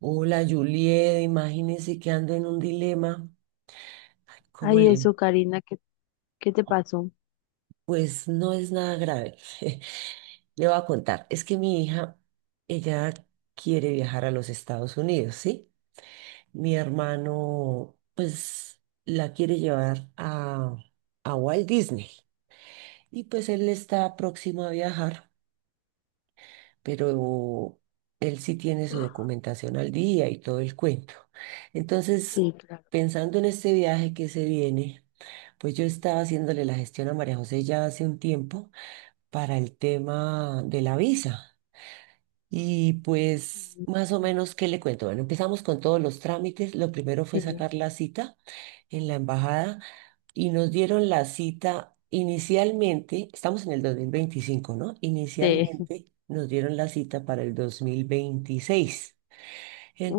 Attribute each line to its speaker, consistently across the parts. Speaker 1: Hola Juliet, imagínese que ando en un dilema. ¿Cómo
Speaker 2: Ay,
Speaker 1: le?
Speaker 2: eso, Karina, ¿qué te pasó?
Speaker 1: Pues no es nada grave. Le voy a contar. Es que mi hija, ella quiere viajar a los Estados Unidos, ¿sí? Mi hermano, pues la quiere llevar a Walt Disney. Y pues él está próximo a viajar, pero él sí tiene su documentación al día y todo el cuento. Entonces,
Speaker 2: Sí, claro.
Speaker 1: pensando en este viaje que se viene, pues yo estaba haciéndole la gestión a María José ya hace un tiempo para el tema de la visa. Y pues, más o menos, ¿qué le cuento? Bueno, empezamos con todos los trámites. Lo primero fue
Speaker 2: Sí,
Speaker 1: sacar la cita en la embajada y nos dieron la cita inicialmente, estamos en el 2025, ¿no?
Speaker 2: sí.
Speaker 1: Inicialmente nos dieron la cita para el 2026.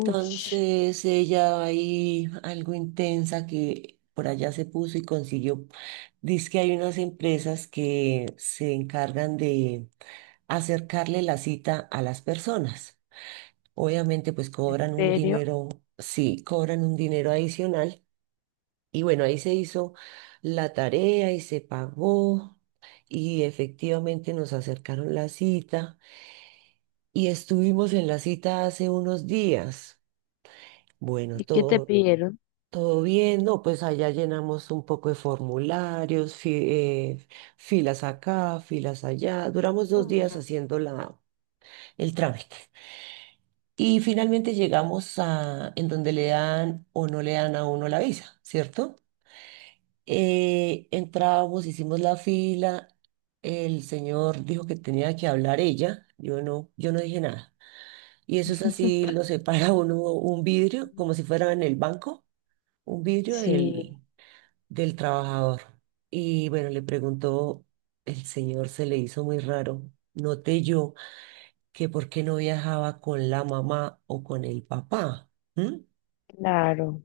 Speaker 2: Ush,
Speaker 1: ella ahí, algo intensa que por allá se puso y consiguió, dice que hay unas empresas que se encargan de acercarle la cita a las personas. Obviamente, pues
Speaker 2: ¿en
Speaker 1: cobran un
Speaker 2: serio?
Speaker 1: dinero, sí, cobran un dinero adicional y bueno, ahí se hizo la tarea y se pagó y efectivamente nos acercaron la cita y estuvimos en la cita hace unos días. Bueno,
Speaker 2: ¿Y qué te
Speaker 1: todo,
Speaker 2: pidieron?
Speaker 1: todo bien, ¿no? Pues allá llenamos un poco de formularios, filas acá, filas allá. Duramos dos
Speaker 2: Mm.
Speaker 1: días haciendo la, el trámite. Y finalmente llegamos a en donde le dan o no le dan a uno la visa, ¿cierto? Entramos, hicimos la fila, el señor dijo que tenía que hablar ella, yo no dije nada. Y eso es así, lo separa uno un vidrio, como si fuera en el banco, un vidrio
Speaker 2: Sí,
Speaker 1: del trabajador. Y bueno, le preguntó, el señor se le hizo muy raro, noté yo que por qué no viajaba con la mamá o con el papá. ¿M?
Speaker 2: claro.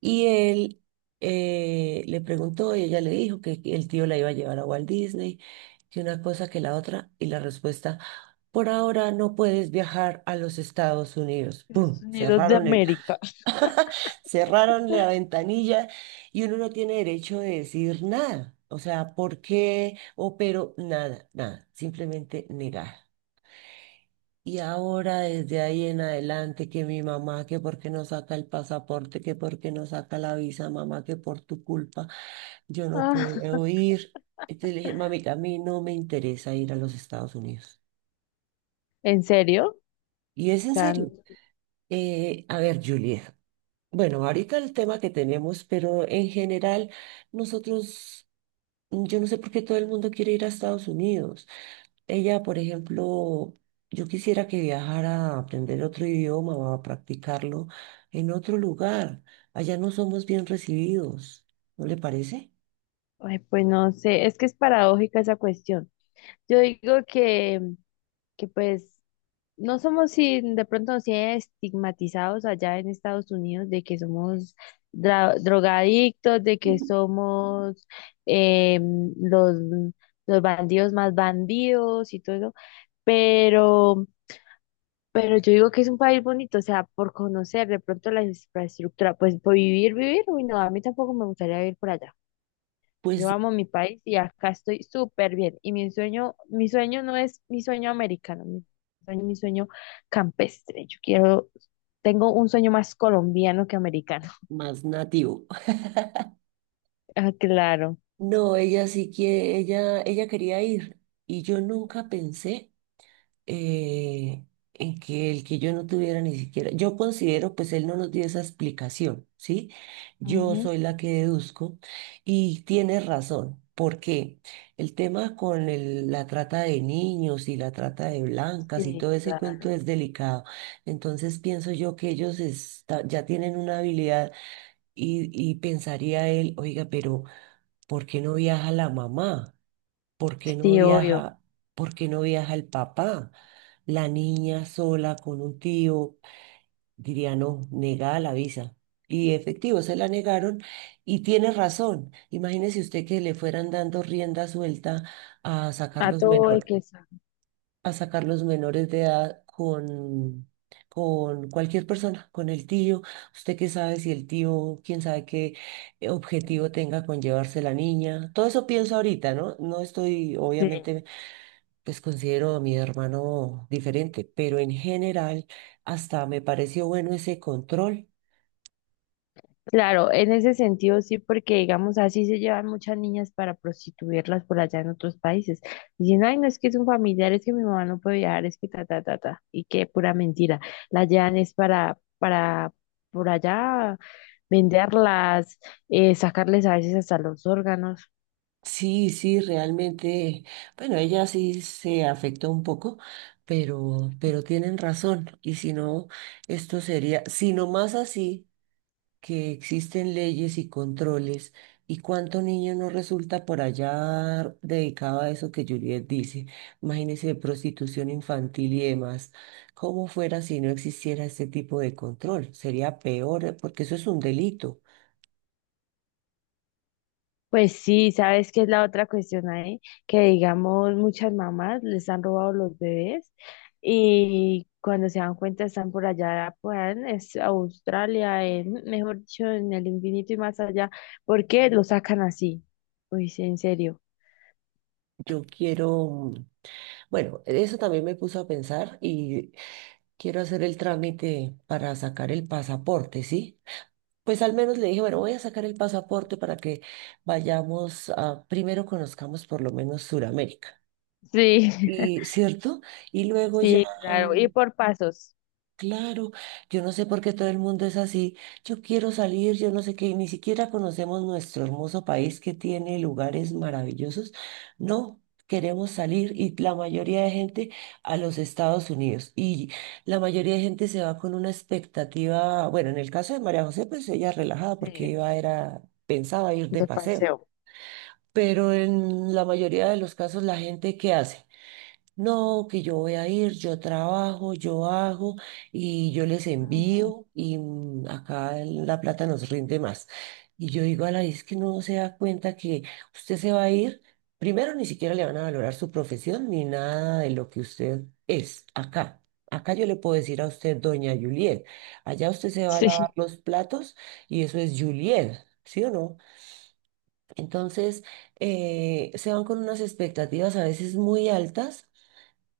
Speaker 1: Y él le preguntó y ella le dijo que el tío la iba a llevar a Walt Disney, que una cosa que la otra, y la respuesta, por ahora no puedes viajar a los Estados Unidos.
Speaker 2: Estados
Speaker 1: ¡Pum!
Speaker 2: Unidos de
Speaker 1: Cerraron el,
Speaker 2: América.
Speaker 1: cerraron la ventanilla y uno no tiene derecho de decir nada. O sea, ¿por qué? O pero nada, nada, simplemente negar. Y ahora desde ahí en adelante que mi mamá, que por qué no saca el pasaporte, que por qué no saca la visa, mamá, que por tu culpa yo no
Speaker 2: Ah,
Speaker 1: puedo ir. Entonces le dije, mami, a mí no me interesa ir a los Estados Unidos.
Speaker 2: ¿en serio? O
Speaker 1: Y es en
Speaker 2: sea, n-
Speaker 1: serio. A ver, Juliet. Bueno, ahorita el tema que tenemos, pero en general nosotros, yo no sé por qué todo el mundo quiere ir a Estados Unidos. Ella, por ejemplo, yo quisiera que viajara a aprender otro idioma o a practicarlo en otro lugar. Allá no somos bien recibidos, ¿no le parece?
Speaker 2: ay, pues no sé, es que es paradójica esa cuestión. Yo digo que, que pues no somos, si de pronto sí estigmatizados allá en Estados Unidos, de que somos dra- drogadictos, de que somos eh, los, los bandidos más bandidos y todo eso, pero, pero yo digo que es un país bonito, o sea, por conocer de pronto la infraestructura, pues por vivir, vivir, uy, no, a mí tampoco me gustaría vivir por allá. Yo
Speaker 1: Pues
Speaker 2: amo mi país y acá estoy súper bien. Y mi sueño no es mi sueño americano, mi sueño campestre. Yo quiero, tengo un sueño más colombiano que americano.
Speaker 1: más nativo.
Speaker 2: Ah, claro.
Speaker 1: No, ella sí que, ella quería ir y yo nunca pensé eh, en que el que yo no tuviera ni siquiera, yo considero, pues él no nos dio esa explicación, ¿sí? Yo
Speaker 2: Ujú.
Speaker 1: soy la que deduzco y tiene razón. Porque el tema con la trata de niños y la trata de blancas y
Speaker 2: Sí,
Speaker 1: todo ese cuento
Speaker 2: claro.
Speaker 1: es delicado. Entonces pienso yo que ellos ya tienen una habilidad y pensaría él, oiga, pero ¿por qué no viaja la mamá? ¿Por qué no
Speaker 2: Sí, obvio.
Speaker 1: viaja, por qué no viaja el papá? La niña sola con un tío, diría no, negada la visa. Y efectivo, se la negaron y tiene razón. Imagínese usted que le fueran dando rienda suelta a sacar
Speaker 2: A
Speaker 1: los
Speaker 2: todo hay
Speaker 1: menor,
Speaker 2: que saber.
Speaker 1: a sacar los menores de edad con cualquier persona, con el tío. Usted qué sabe si el tío, quién sabe qué objetivo tenga con llevarse la niña. Todo eso pienso ahorita, ¿no? No estoy,
Speaker 2: Sí.
Speaker 1: obviamente pues considero a mi hermano diferente, pero en general hasta me pareció bueno ese control.
Speaker 2: Claro, en ese sentido sí, porque digamos así se llevan muchas niñas para prostituirlas por allá en otros países. Dicen, ay, no, es que es un familiar, es que mi mamá no puede viajar, es que ta, ta, ta, ta. Y qué pura mentira. La llevan es para por allá venderlas, sacarles a veces hasta los órganos.
Speaker 1: Sí, sí, realmente, bueno, ella sí se afectó un poco, pero tienen razón. Y si no, esto sería, si no más así. Que existen leyes y controles y cuánto niño no resulta por allá dedicado a eso que Juliet dice. Imagínese prostitución infantil y demás. ¿Cómo fuera si no existiera este tipo de control? Sería peor porque eso es un delito.
Speaker 2: Pues sí, ¿sabes qué es la otra cuestión ahí? Que digamos, muchas mamás les han robado los bebés y cuando se dan cuenta están por allá, pues es- Australia, en, mejor dicho, en el infinito y más allá, ¿porque lo sacan así? Uy, sí, en serio.
Speaker 1: Yo quiero, mm, bueno, eso también me puso a pensar y quiero hacer el trámite para sacar el pasaporte, ¿sí? Pues al menos le dije, bueno, voy a sacar el pasaporte para que vayamos a, primero conozcamos por lo menos Suramérica.
Speaker 2: Sí,
Speaker 1: Y cierto, y luego ya
Speaker 2: sí, claro, y por pasos,
Speaker 1: claro, yo no sé por qué todo el mundo es así. Yo quiero salir, yo no sé qué, y ni siquiera conocemos nuestro hermoso país que tiene lugares maravillosos. No, queremos salir y la mayoría de gente a los Estados Unidos. Y la mayoría de gente se va con una expectativa, bueno, en el caso de María José, pues ella relajada porque
Speaker 2: sí,
Speaker 1: iba, era, pensaba ir de
Speaker 2: de
Speaker 1: paseo.
Speaker 2: paseo.
Speaker 1: Pero en la mayoría de los casos, la gente, ¿qué hace? No, que yo voy a ir, yo trabajo, yo hago y yo les
Speaker 2: Ah,
Speaker 1: envío y acá la plata nos rinde más. Y yo digo a la es que no se da cuenta que usted se va a ir, primero ni siquiera le van a valorar su profesión ni nada de lo que usted es acá. Acá yo le puedo decir a usted, doña Juliet, allá usted se va a lavar
Speaker 2: sí.
Speaker 1: los platos y eso es Juliet, ¿sí o no? Entonces, se van con unas expectativas a veces muy altas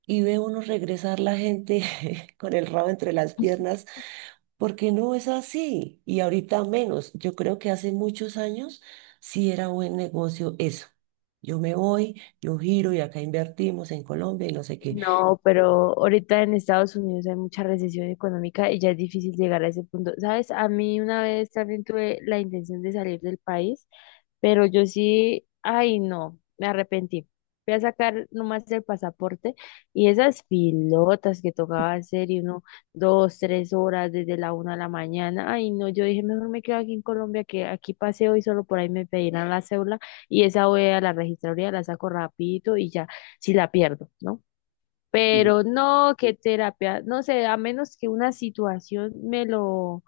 Speaker 1: y ve uno regresar la gente con el rabo entre las piernas, porque no es así. Y ahorita menos. Yo creo que hace muchos años sí era buen negocio eso. Yo me voy, yo giro y acá invertimos en Colombia y no sé qué.
Speaker 2: No, pero ahorita en Estados Unidos hay mucha recesión económica y ya es difícil llegar a ese punto. ¿Sabes? A mí una vez también tuve la intención de salir del país, pero yo sí, ay no, me arrepentí. Fui a sacar nomás el pasaporte y esas pilotas que tocaba hacer y uno, dos, tres horas desde la una de la mañana. Ay no, yo dije, mejor me quedo aquí en Colombia, que aquí paseo y solo por ahí me pedirán la cédula y esa voy a la registraduría, la saco rapidito y ya, si la pierdo, ¿no? Pero no, qué terapia, no sé, a menos que una situación me lo,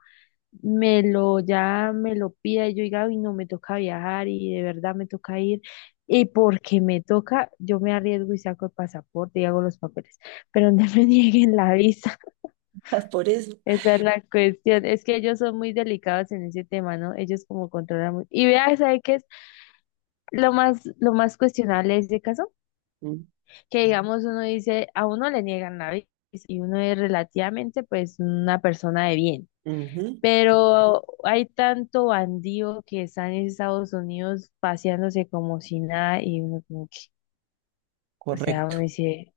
Speaker 2: ya me lo pida y yo diga, uy, no, me toca viajar y de verdad me toca ir. Y porque me toca, yo me arriesgo y saco el pasaporte y hago los papeles, pero no me nieguen la visa.
Speaker 1: Por eso.
Speaker 2: Esa es la cuestión. Es que ellos son muy delicados en ese tema, ¿no? Ellos como controlan muy... Y vea, ¿sabe qué es lo más cuestionable de ese caso?
Speaker 1: Mm.
Speaker 2: Que digamos uno dice, a uno le niegan la visa y uno es relativamente pues una persona de bien,
Speaker 1: Ujú,
Speaker 2: pero hay tanto bandido que está en Estados Unidos paseándose como si nada y uno como que, o sea, uno
Speaker 1: correcto.
Speaker 2: dice,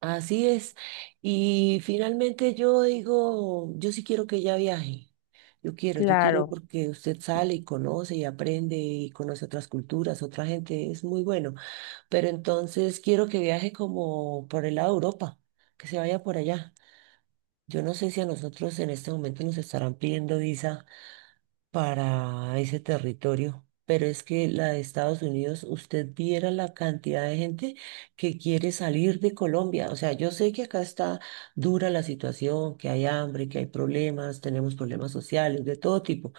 Speaker 1: Así es. Y finalmente yo digo, yo sí quiero que ella viaje. Yo quiero
Speaker 2: claro,
Speaker 1: porque usted sale y conoce y aprende y conoce otras culturas, otra gente, es muy bueno. Pero entonces quiero que viaje como por el lado de Europa, que se vaya por allá. Yo no sé si a nosotros en este momento nos estarán pidiendo visa para ese territorio. Pero es que la de Estados Unidos, usted viera la cantidad de gente que quiere salir de Colombia. O sea, yo sé que acá está dura la situación, que hay hambre, que hay problemas, tenemos problemas sociales de todo tipo.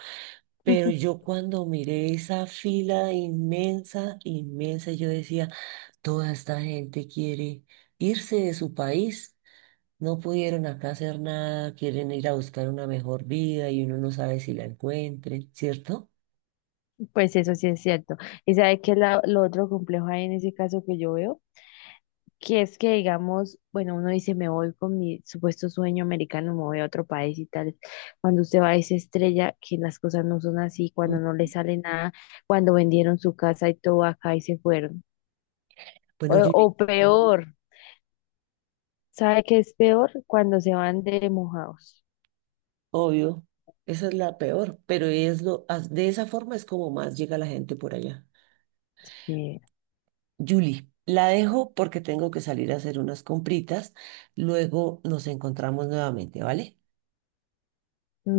Speaker 1: Pero yo cuando miré esa fila inmensa, inmensa, yo decía, toda esta gente quiere irse de su país. No pudieron acá hacer nada, quieren ir a buscar una mejor vida y uno no sabe si la encuentren, ¿cierto?
Speaker 2: pues eso sí es cierto. ¿Y sabe qué es la- lo otro complejo ahí en ese caso que yo veo? Que es que, digamos, bueno, uno dice, me voy con mi supuesto sueño americano, me voy a otro país y tal. Cuando usted va a esa estrella, que las cosas no son así, cuando
Speaker 1: Mm,
Speaker 2: no le sale nada, cuando vendieron su casa y todo acá y se fueron. O,
Speaker 1: bueno,
Speaker 2: o
Speaker 1: Julie,
Speaker 2: peor, ¿sabe qué es peor? Cuando se van de mojados.
Speaker 1: obvio, esa es la peor, pero es lo, as- de esa forma es como más llega la gente por allá.
Speaker 2: Sí.
Speaker 1: Julie, la dejo porque tengo que salir a hacer unas compritas, luego nos encontramos nuevamente, ¿vale?